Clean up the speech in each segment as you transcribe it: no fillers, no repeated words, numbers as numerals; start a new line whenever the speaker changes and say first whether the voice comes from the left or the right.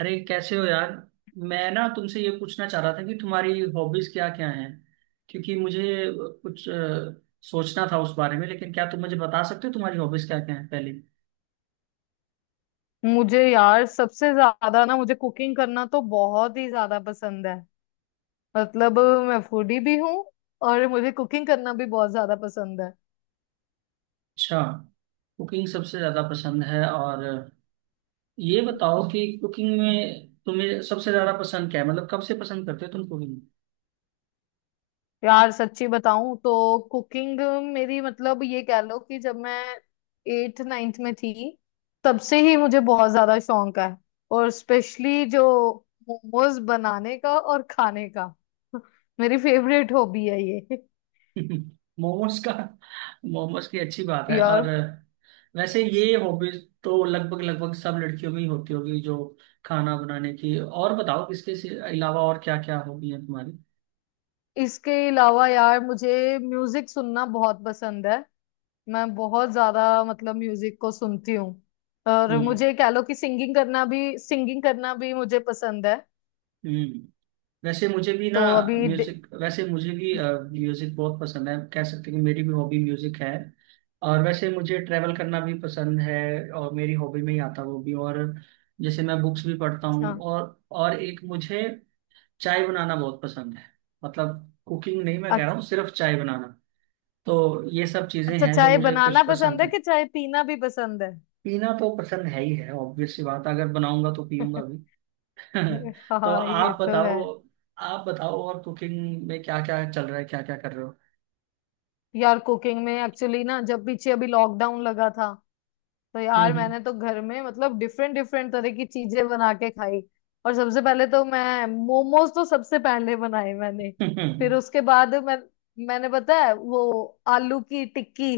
right: अरे कैसे हो यार। मैं ना तुमसे ये पूछना चाह रहा था कि तुम्हारी हॉबीज क्या क्या हैं, क्योंकि मुझे कुछ सोचना था उस बारे में। लेकिन क्या तुम मुझे बता सकते हो तुम्हारी हॉबीज क्या क्या हैं पहले।
left: मुझे यार सबसे ज्यादा ना मुझे कुकिंग करना तो बहुत ही ज्यादा पसंद है। मतलब, मैं फूडी भी हूँ, और मुझे कुकिंग करना भी बहुत ज्यादा पसंद है।
right: अच्छा, कुकिंग सबसे ज्यादा पसंद है। और ये बताओ कि कुकिंग में तुम्हें सबसे ज्यादा पसंद क्या है, मतलब कब से पसंद करते हो तुम कुकिंग।
left: यार सच्ची बताऊं तो कुकिंग मेरी, मतलब, ये कह लो कि जब मैं एट नाइन्थ में थी, तब से ही मुझे बहुत ज्यादा शौक है, और स्पेशली जो मोमोज बनाने का और खाने का मेरी फेवरेट हॉबी है ये।
right: मोमोज का, मोमोज की अच्छी बात है। और
left: यार,
right: वैसे ये हॉबीज तो लगभग लगभग सब लड़कियों में ही होती होगी जो खाना बनाने की। और बताओ अलावा और क्या क्या हॉबी है तुम्हारी।
left: इसके अलावा, यार, मुझे म्यूजिक सुनना बहुत पसंद है। मैं बहुत ज्यादा, मतलब, म्यूजिक को सुनती हूँ, और
right: हम्म।
left: मुझे कह लो कि सिंगिंग करना भी मुझे पसंद है।
right: हम्म। वैसे मुझे भी ना
left: तो अभी
right: म्यूजिक, वैसे मुझे भी म्यूजिक बहुत पसंद है। कह सकते हैं कि मेरी भी हॉबी म्यूजिक है। और वैसे मुझे ट्रैवल करना भी पसंद है, और मेरी हॉबी में ही आता है वो भी। और जैसे मैं बुक्स भी पढ़ता हूँ,
left: हाँ।
right: और एक मुझे चाय बनाना बहुत पसंद है। मतलब कुकिंग नहीं, मैं कह रहा
left: अच-
right: हूँ सिर्फ चाय बनाना। तो ये सब चीजें
left: अच्छा,
right: हैं जो
left: चाय
right: मुझे
left: बनाना
right: कुछ
left: पसंद
right: पसंद
left: है
right: है।
left: कि चाय पीना भी पसंद है?
right: पीना तो पसंद है ही है, ऑब्वियस सी बात है, अगर बनाऊंगा तो पीऊंगा भी। तो
left: हाँ, ये
right: आप
left: तो है।
right: बताओ, आप बताओ और कुकिंग में क्या क्या चल रहा है, क्या क्या कर रहे हो।
left: यार, कुकिंग में एक्चुअली ना, जब पीछे अभी लॉकडाउन लगा था, तो यार
right: हम्म।
left: मैंने तो घर में, मतलब, डिफरेंट डिफरेंट तरह की चीजें बना के खाई। और सबसे पहले तो मैं मोमोज तो सबसे पहले बनाए मैंने। फिर
right: हम्म।
left: उसके बाद मैंने पता है वो, आलू की टिक्की,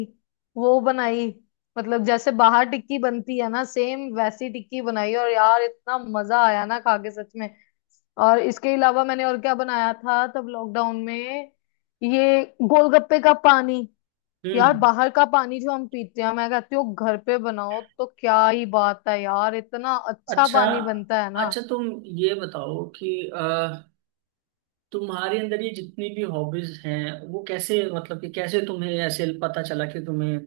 left: वो बनाई। मतलब, जैसे बाहर टिक्की बनती है ना, सेम वैसी टिक्की बनाई, और यार इतना मजा आया ना खा के, सच में। और इसके अलावा मैंने और क्या बनाया था तब लॉकडाउन में? ये गोलगप्पे का पानी।
right: हम्म,
left: यार
right: हम्म।
left: बाहर का पानी जो हम पीते हैं, मैं कहती हूँ घर पे बनाओ तो क्या ही बात है। यार इतना अच्छा
right: अच्छा।
left: पानी बनता है ना।
right: अच्छा तुम ये बताओ कि अ, तुम्हारे अंदर ये जितनी भी हॉबीज हैं वो कैसे, मतलब कि कैसे तुम्हें ऐसे पता चला कि तुम्हें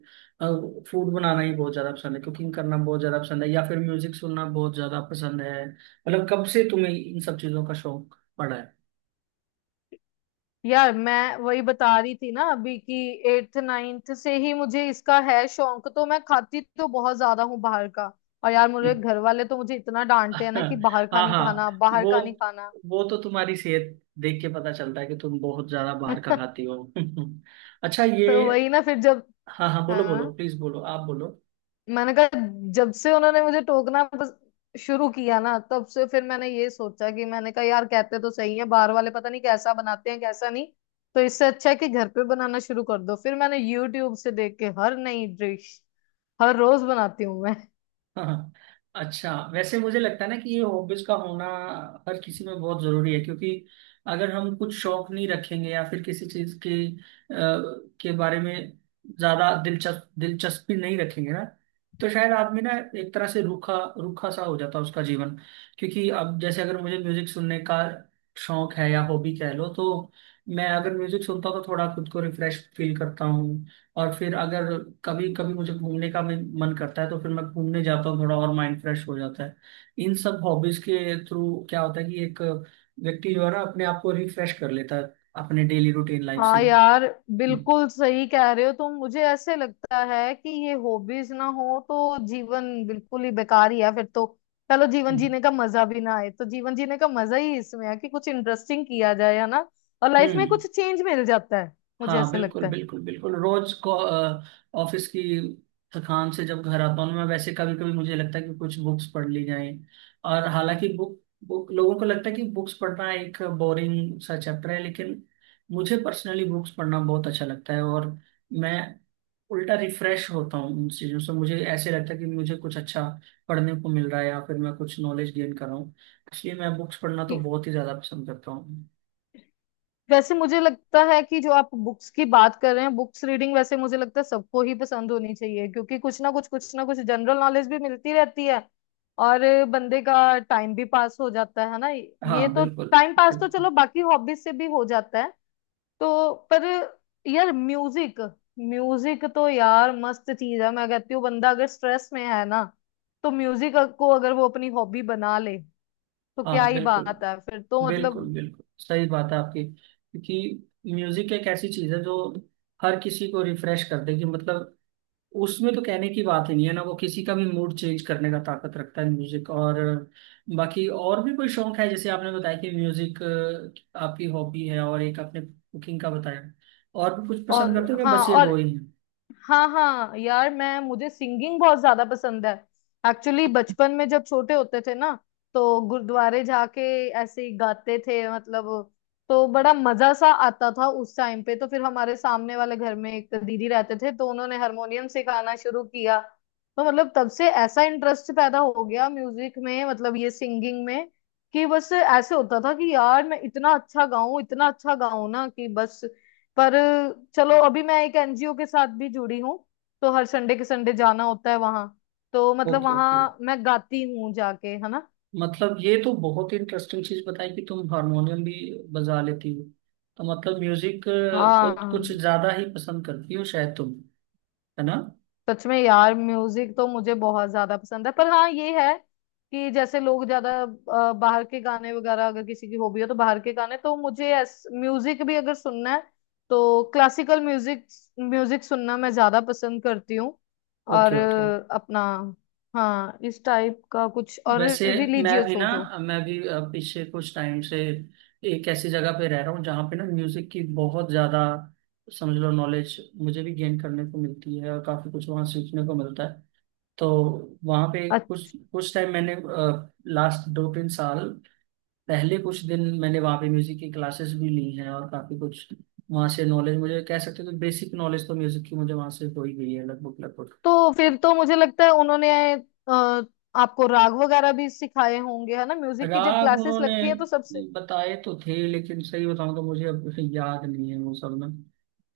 right: फूड बनाना ही बहुत ज्यादा पसंद है, कुकिंग करना बहुत ज्यादा पसंद है, या फिर म्यूजिक सुनना बहुत ज्यादा पसंद है। मतलब कब से तुम्हें इन सब चीजों का शौक पड़ा है।
left: यार मैं वही बता रही थी ना अभी, कि एट्थ नाइन्थ से ही मुझे इसका है शौक। तो मैं खाती तो बहुत ज्यादा हूँ बाहर का, और यार मेरे घर वाले तो मुझे इतना डांटते हैं ना कि बाहर का
right: हाँ
left: नहीं
right: हाँ।
left: खाना, बाहर
right: वो
left: का नहीं खाना।
right: वो तो तुम्हारी सेहत देख के पता चलता है कि तुम बहुत ज्यादा बाहर का खाती हो। अच्छा, ये
left: तो वही ना, फिर जब,
right: हाँ हाँ बोलो बोलो,
left: हाँ,
right: प्लीज बोलो, आप बोलो।
left: मैंने कहा, जब से उन्होंने मुझे टोकना बस शुरू किया ना, तब से फिर मैंने ये सोचा कि, मैंने कहा, यार कहते तो सही है बाहर वाले, पता नहीं कैसा बनाते हैं कैसा नहीं। तो इससे अच्छा है कि घर पे बनाना शुरू कर दो। फिर मैंने यूट्यूब से देख के हर नई डिश हर रोज बनाती हूँ मैं।
right: हाँ। अच्छा वैसे मुझे लगता है ना कि ये हॉबीज का होना हर किसी में बहुत जरूरी है। क्योंकि अगर हम कुछ शौक नहीं रखेंगे या फिर किसी चीज के के बारे में ज्यादा दिलचस्पी नहीं रखेंगे ना, तो शायद आदमी ना एक तरह से रूखा रूखा सा हो जाता है, उसका जीवन। क्योंकि अब जैसे अगर मुझे म्यूजिक सुनने का शौक है या हॉबी कह लो, तो मैं अगर म्यूजिक सुनता हूँ तो थोड़ा खुद को रिफ्रेश फील करता हूँ। और फिर अगर कभी कभी मुझे घूमने का भी मन करता है तो फिर मैं घूमने जाता हूँ, थोड़ा और माइंड फ्रेश हो जाता है। इन सब हॉबीज के थ्रू क्या होता है कि एक व्यक्ति जो है ना अपने आप को रिफ्रेश कर लेता है अपने डेली रूटीन लाइफ से।
left: हाँ यार,
right: हम्म।
left: बिल्कुल सही कह रहे हो तुम। मुझे ऐसे लगता है कि ये हॉबीज ना हो तो जीवन बिल्कुल ही बेकार ही है फिर तो। चलो जीवन
right: हम्म।
left: जीने का मजा भी ना आए, तो जीवन जीने का मजा ही इसमें है कि कुछ इंटरेस्टिंग किया जाए, है ना। और लाइफ में
right: हम्म।
left: कुछ चेंज मिल जाता है। मुझे
right: हाँ
left: ऐसे
right: बिल्कुल
left: लगता है।
right: बिल्कुल बिल्कुल, रोज को ऑफिस की थकान से जब घर आता हूँ मैं, वैसे कभी कभी मुझे लगता है कि कुछ बुक्स पढ़ ली जाएं। और हालांकि बुक बुक लोगों को लगता है कि बुक्स पढ़ना एक बोरिंग सा चैप्टर है, लेकिन मुझे पर्सनली बुक्स पढ़ना बहुत अच्छा लगता है। और मैं उल्टा रिफ्रेश होता हूँ उन चीज़ों से। मुझे ऐसे लगता है कि मुझे कुछ अच्छा पढ़ने को मिल रहा है या फिर मैं कुछ नॉलेज गेन कर रहा हूँ। इसलिए मैं बुक्स पढ़ना तो बहुत ही ज़्यादा पसंद करता हूँ।
left: वैसे मुझे लगता है कि जो आप बुक्स की बात कर रहे हैं, बुक्स रीडिंग, वैसे मुझे लगता है सबको ही पसंद होनी चाहिए, क्योंकि कुछ ना कुछ जनरल नॉलेज भी मिलती रहती है। और बंदे का टाइम भी पास हो जाता है ना
right: हाँ
left: ये तो।
right: बिल्कुल।
left: टाइम पास तो
right: बिल्कुल।
left: चलो बाकी हॉबीज से भी हो जाता है, तो पर, यार, म्यूजिक म्यूजिक तो यार मस्त चीज है। मैं कहती हूँ बंदा अगर स्ट्रेस में है ना, तो म्यूजिक को अगर वो अपनी हॉबी बना ले, तो क्या
right: हाँ
left: ही
right: बिल्कुल
left: बात है फिर तो,
right: बिल्कुल,
left: मतलब।
right: बिल्कुल सही बात है आपकी। क्योंकि म्यूजिक एक ऐसी चीज है जो हर किसी को रिफ्रेश कर देगी, मतलब उसमें तो कहने की बात ही नहीं है ना। वो किसी का भी मूड चेंज करने का ताकत रखता है म्यूजिक। और बाकी और भी कोई शौक है जैसे आपने बताया कि म्यूजिक आपकी हॉबी है और एक आपने कुकिंग का बताया। और भी कुछ पसंद
left: और
right: करते हो क्या,
left: हाँ,
right: बस ये
left: और
right: दो ही हैं?
left: हाँ हाँ यार, मैं मुझे सिंगिंग बहुत ज्यादा पसंद है। एक्चुअली बचपन में, जब छोटे होते थे ना, तो गुरुद्वारे जाके ऐसे ही गाते थे, मतलब। तो बड़ा मजा सा आता था उस टाइम पे। तो फिर हमारे सामने वाले घर में एक दीदी रहते थे, तो उन्होंने हारमोनियम सिखाना शुरू किया। तो मतलब तब से ऐसा इंटरेस्ट पैदा हो गया म्यूजिक में, मतलब ये सिंगिंग में, कि बस ऐसे होता था कि यार मैं इतना अच्छा गाऊं, इतना अच्छा गाऊं ना, कि बस। पर चलो अभी मैं एक एनजीओ के साथ भी जुड़ी हूँ, तो हर संडे के संडे जाना होता है वहां। तो मतलब
right: ओके ओके।
left: वहां मैं गाती हूँ जाके, है ना।
right: मतलब ये तो बहुत ही इंटरेस्टिंग चीज बताई कि तुम हारमोनियम भी बजा लेती हो। तो मतलब म्यूजिक को कुछ
left: हाँ,
right: ज्यादा ही पसंद करती हो शायद तुम, है ना?
left: सच में यार, म्यूजिक तो मुझे बहुत ज्यादा पसंद है, पर हाँ ये है, कि जैसे लोग ज्यादा बाहर के गाने वगैरह, अगर किसी की हॉबी हो तो, बाहर के गाने तो मुझे, म्यूजिक भी अगर सुनना है, तो क्लासिकल म्यूजिक म्यूजिक सुनना मैं ज्यादा पसंद करती हूँ। और
right: ओके ओके।
left: अपना, हाँ, इस टाइप का कुछ और
right: वैसे मैं
left: रिलीजियस
right: भी ना,
left: हो जो।
right: मैं भी पिछले कुछ टाइम से एक ऐसी जगह पे रह रहा हूँ जहाँ पे ना म्यूजिक की बहुत ज्यादा, समझ लो, नॉलेज मुझे भी गेन करने को मिलती है और काफी कुछ वहाँ सीखने को मिलता है। तो वहाँ पे कुछ
left: अच्छ-
right: कुछ टाइम मैंने, लास्ट दो तीन साल पहले कुछ दिन मैंने वहाँ पे म्यूजिक की क्लासेस भी ली हैं, और काफी कुछ वहाँ से नॉलेज मुझे, कह सकते हो तो बेसिक नॉलेज तो म्यूजिक की मुझे वहाँ से हो ही गई है लगभग लगभग।
left: तो फिर तो मुझे लगता है उन्होंने, आपको राग वगैरह भी सिखाए होंगे, है ना, म्यूजिक की जब
right: राग
left: क्लासेस
right: उन्होंने
left: लगती है तो सबसे।
right: बताए तो थे, लेकिन सही बताऊं तो मुझे अब याद नहीं है वो सब ना।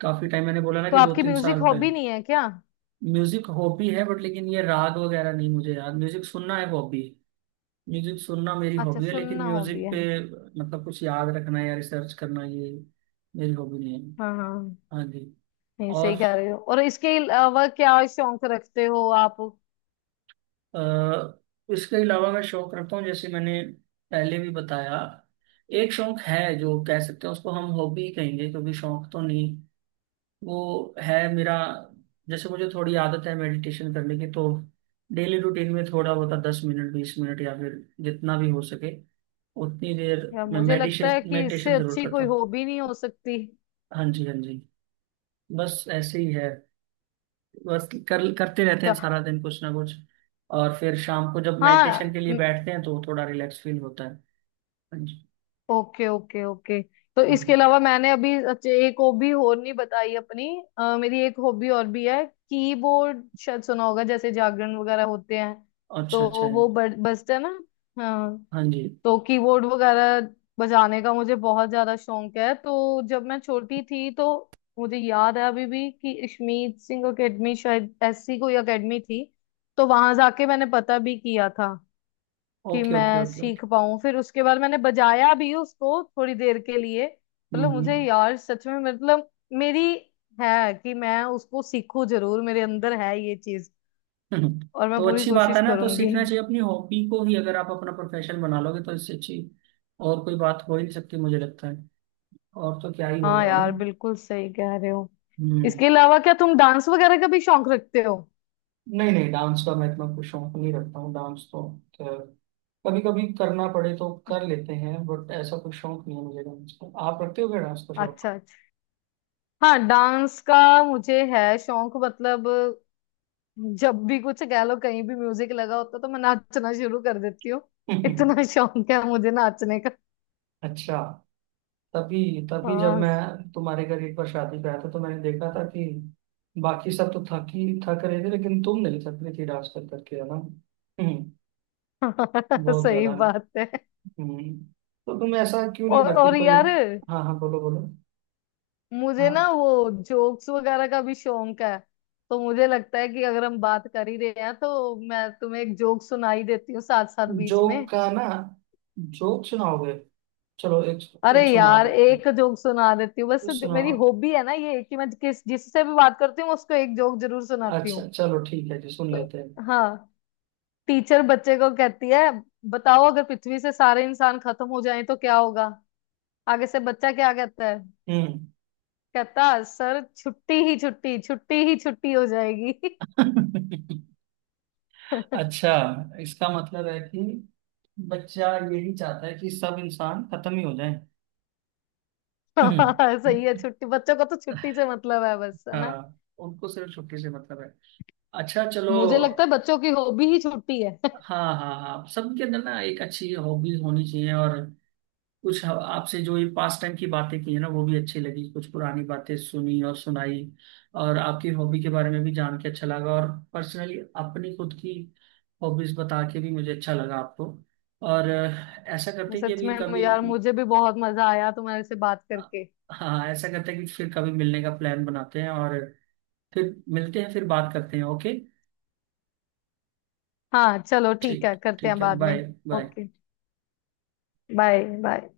right: काफी टाइम, मैंने बोला ना,
left: तो
right: कि दो
left: आपकी
right: तीन साल
left: म्यूजिक हॉबी
right: पहले।
left: नहीं है क्या?
right: म्यूजिक हॉबी है बट, लेकिन ये राग वगैरह नहीं मुझे याद। म्यूजिक सुनना है हॉबी, म्यूजिक सुनना मेरी
left: अच्छा,
right: हॉबी है, लेकिन
left: सुनना हॉबी
right: म्यूजिक
left: है।
right: पे मतलब कुछ याद रखना या रिसर्च करना ये मेरी हॉबी नहीं है।
left: हाँ हाँ,
right: हाँ जी।
left: नहीं,
right: और
left: सही कह रहे हो। और इसके अलावा क्या शौक रखते हो आप?
right: अ, इसके अलावा मैं शौक रखता हूँ, जैसे मैंने पहले भी बताया, एक शौक है जो कह सकते हैं उसको हम हॉबी कहेंगे क्योंकि शौक तो नहीं वो है मेरा। जैसे मुझे थोड़ी आदत है मेडिटेशन करने की। तो डेली रूटीन में थोड़ा बहुत दस मिनट बीस मिनट, या फिर जितना भी हो सके उतनी देर,
left: यार
right: मैं
left: मुझे लगता
right: मेडिटेशन
left: है कि इससे
right: मेडिटेशन जरूर
left: अच्छी
right: करता
left: कोई
right: हूँ।
left: हॉबी नहीं हो सकती।
right: हाँ जी हाँ जी। बस ऐसे ही है, बस कर करते रहते हैं
left: अच्छा।
right: सारा दिन कुछ ना कुछ। और फिर शाम को जब मेडिटेशन
left: हाँ।
right: के लिए बैठते हैं तो थोड़ा रिलैक्स फील होता है। ਹਾਂਜੀ।
left: Okay okay okay. तो इसके
right: ਹਾਂਜੀ।
left: अलावा मैंने अभी, अच्छा, एक हॉबी और नहीं बताई अपनी। मेरी एक हॉबी और भी है। कीबोर्ड शायद सुना होगा, जैसे जागरण वगैरह होते हैं
right: अच्छा। अच्छा
left: तो,
right: है।
left: वो बजता है ना। हाँ।
right: हाँ जी।
left: तो कीबोर्ड वगैरह बजाने का मुझे बहुत ज्यादा शौक है। तो जब मैं छोटी थी, तो मुझे याद है अभी भी, कि अश्मीत सिंह एकेडमी, शायद ऐसी कोई एकेडमी थी, तो वहां जाके मैंने पता भी किया था कि
right: ओके ओके
left: मैं
right: ओके ओके।
left: सीख पाऊं। फिर उसके बाद मैंने बजाया भी उसको थोड़ी देर के लिए, मतलब, मुझे
right: हम्म।
left: यार सच में मतलब मेरी, है कि मैं उसको सीखूं जरूर, मेरे अंदर है ये चीज,
right: हम्म।
left: और मैं
right: तो
left: पूरी
right: अच्छी बात है
left: कोशिश
right: ना, तो
left: करूंगी।
right: सीखना चाहिए। अपनी हॉबी को ही अगर आप अपना प्रोफेशन बना लोगे तो इससे अच्छी और कोई बात हो ही नहीं सकती मुझे लगता है। और तो क्या ही हो
left: हाँ
right: गया ना।
left: यार बिल्कुल सही कह रहे हो।
right: हम्म।
left: इसके अलावा क्या तुम डांस वगैरह का भी शौक रखते हो?
right: नहीं नहीं, डांस का मैं इतना कुछ शौक नहीं रखता हूँ। डांस तो कभी कभी करना पड़े तो कर लेते हैं, बट ऐसा कुछ शौक नहीं है मुझे डांस का। आप रखते हो क्या डांस का शौक?
left: अच्छा अच्छा। हाँ, डांस का मुझे है शौक, मतलब, जब भी कुछ कह लो कहीं भी म्यूजिक लगा होता, तो मैं नाचना शुरू कर देती हूँ। इतना शौक है मुझे नाचने का।
right: अच्छा। तभी, तभी जब
left: हाँ,
right: मैं तुम्हारे घर एक बार शादी पे आया था तो मैंने देखा था कि बाकी सब तो थक ही थक रहे थे लेकिन तुम नहीं थक रही थी डांस कर करके, है ना। बहुत
left: सही
right: ज्यादा।
left: बात है।
right: हम्म, तो तुम ऐसा क्यों नहीं
left: और
right: करती
left: और
right: कोई।
left: यार,
right: हाँ हाँ बोलो बोलो।
left: मुझे
right: हाँ,
left: ना वो जोक्स वगैरह का भी शौक है, तो मुझे लगता है कि अगर हम बात कर ही रहे हैं, तो मैं तुम्हें एक जोक सुनाई देती हूँ, साथ साथ बीच में।
right: जोक का ना? जोक सुनाओगे? चलो, एक
left: अरे
right: एक सुना
left: यार
right: देते
left: एक जोक सुना देती हूँ
right: हैं।
left: बस, मेरी
right: सुनाओ।
left: हॉबी है ना ये, कि मैं किस जिससे भी बात करती हूँ, मैं उसको एक जोक जरूर सुनाती हूँ।
right: अच्छा चलो ठीक है जी, सुन
left: तो,
right: लेते हैं।
left: हाँ, टीचर बच्चे को कहती है, बताओ अगर पृथ्वी से सारे इंसान खत्म हो जाएं तो क्या होगा। आगे से बच्चा क्या कहता है?
right: हम्म।
left: कहता, सर छुट्टी ही छुट्टी, छुट्टी ही छुट्टी हो जाएगी।
right: अच्छा। इसका मतलब है कि बच्चा यही चाहता है कि सब इंसान खत्म ही हो जाए।
left: हाँ सही है, छुट्टी, बच्चों का तो छुट्टी से मतलब है बस, है ना।
right: हाँ, उनको सिर्फ छुट्टी से मतलब है। अच्छा चलो।
left: मुझे लगता है बच्चों की हॉबी ही छुट्टी है।
right: हाँ हाँ हाँ, सबके अंदर ना एक अच्छी हॉबीज होनी चाहिए। और कुछ आपसे जो ये पास टाइम की बातें की है ना वो भी अच्छी लगी, कुछ पुरानी बातें सुनी और सुनाई। और आपकी हॉबी के बारे में भी जान के अच्छा लगा, और पर्सनली अपनी खुद की हॉबीज बता के भी मुझे अच्छा लगा आपको। और ऐसा करते हैं कि
left: सच
right: अभी
left: में
right: कभी,
left: यार मुझे भी बहुत मजा आया तुम्हारे से बात करके।
right: हाँ ऐसा करते हैं कि फिर कभी मिलने का प्लान बनाते हैं और फिर मिलते हैं, फिर बात करते हैं, ओके?
left: हाँ चलो ठीक है,
right: ठीक
left: करते हैं
right: ठीक है,
left: बाद में।
right: Bye. Bye.
left: Okay. Bye bye.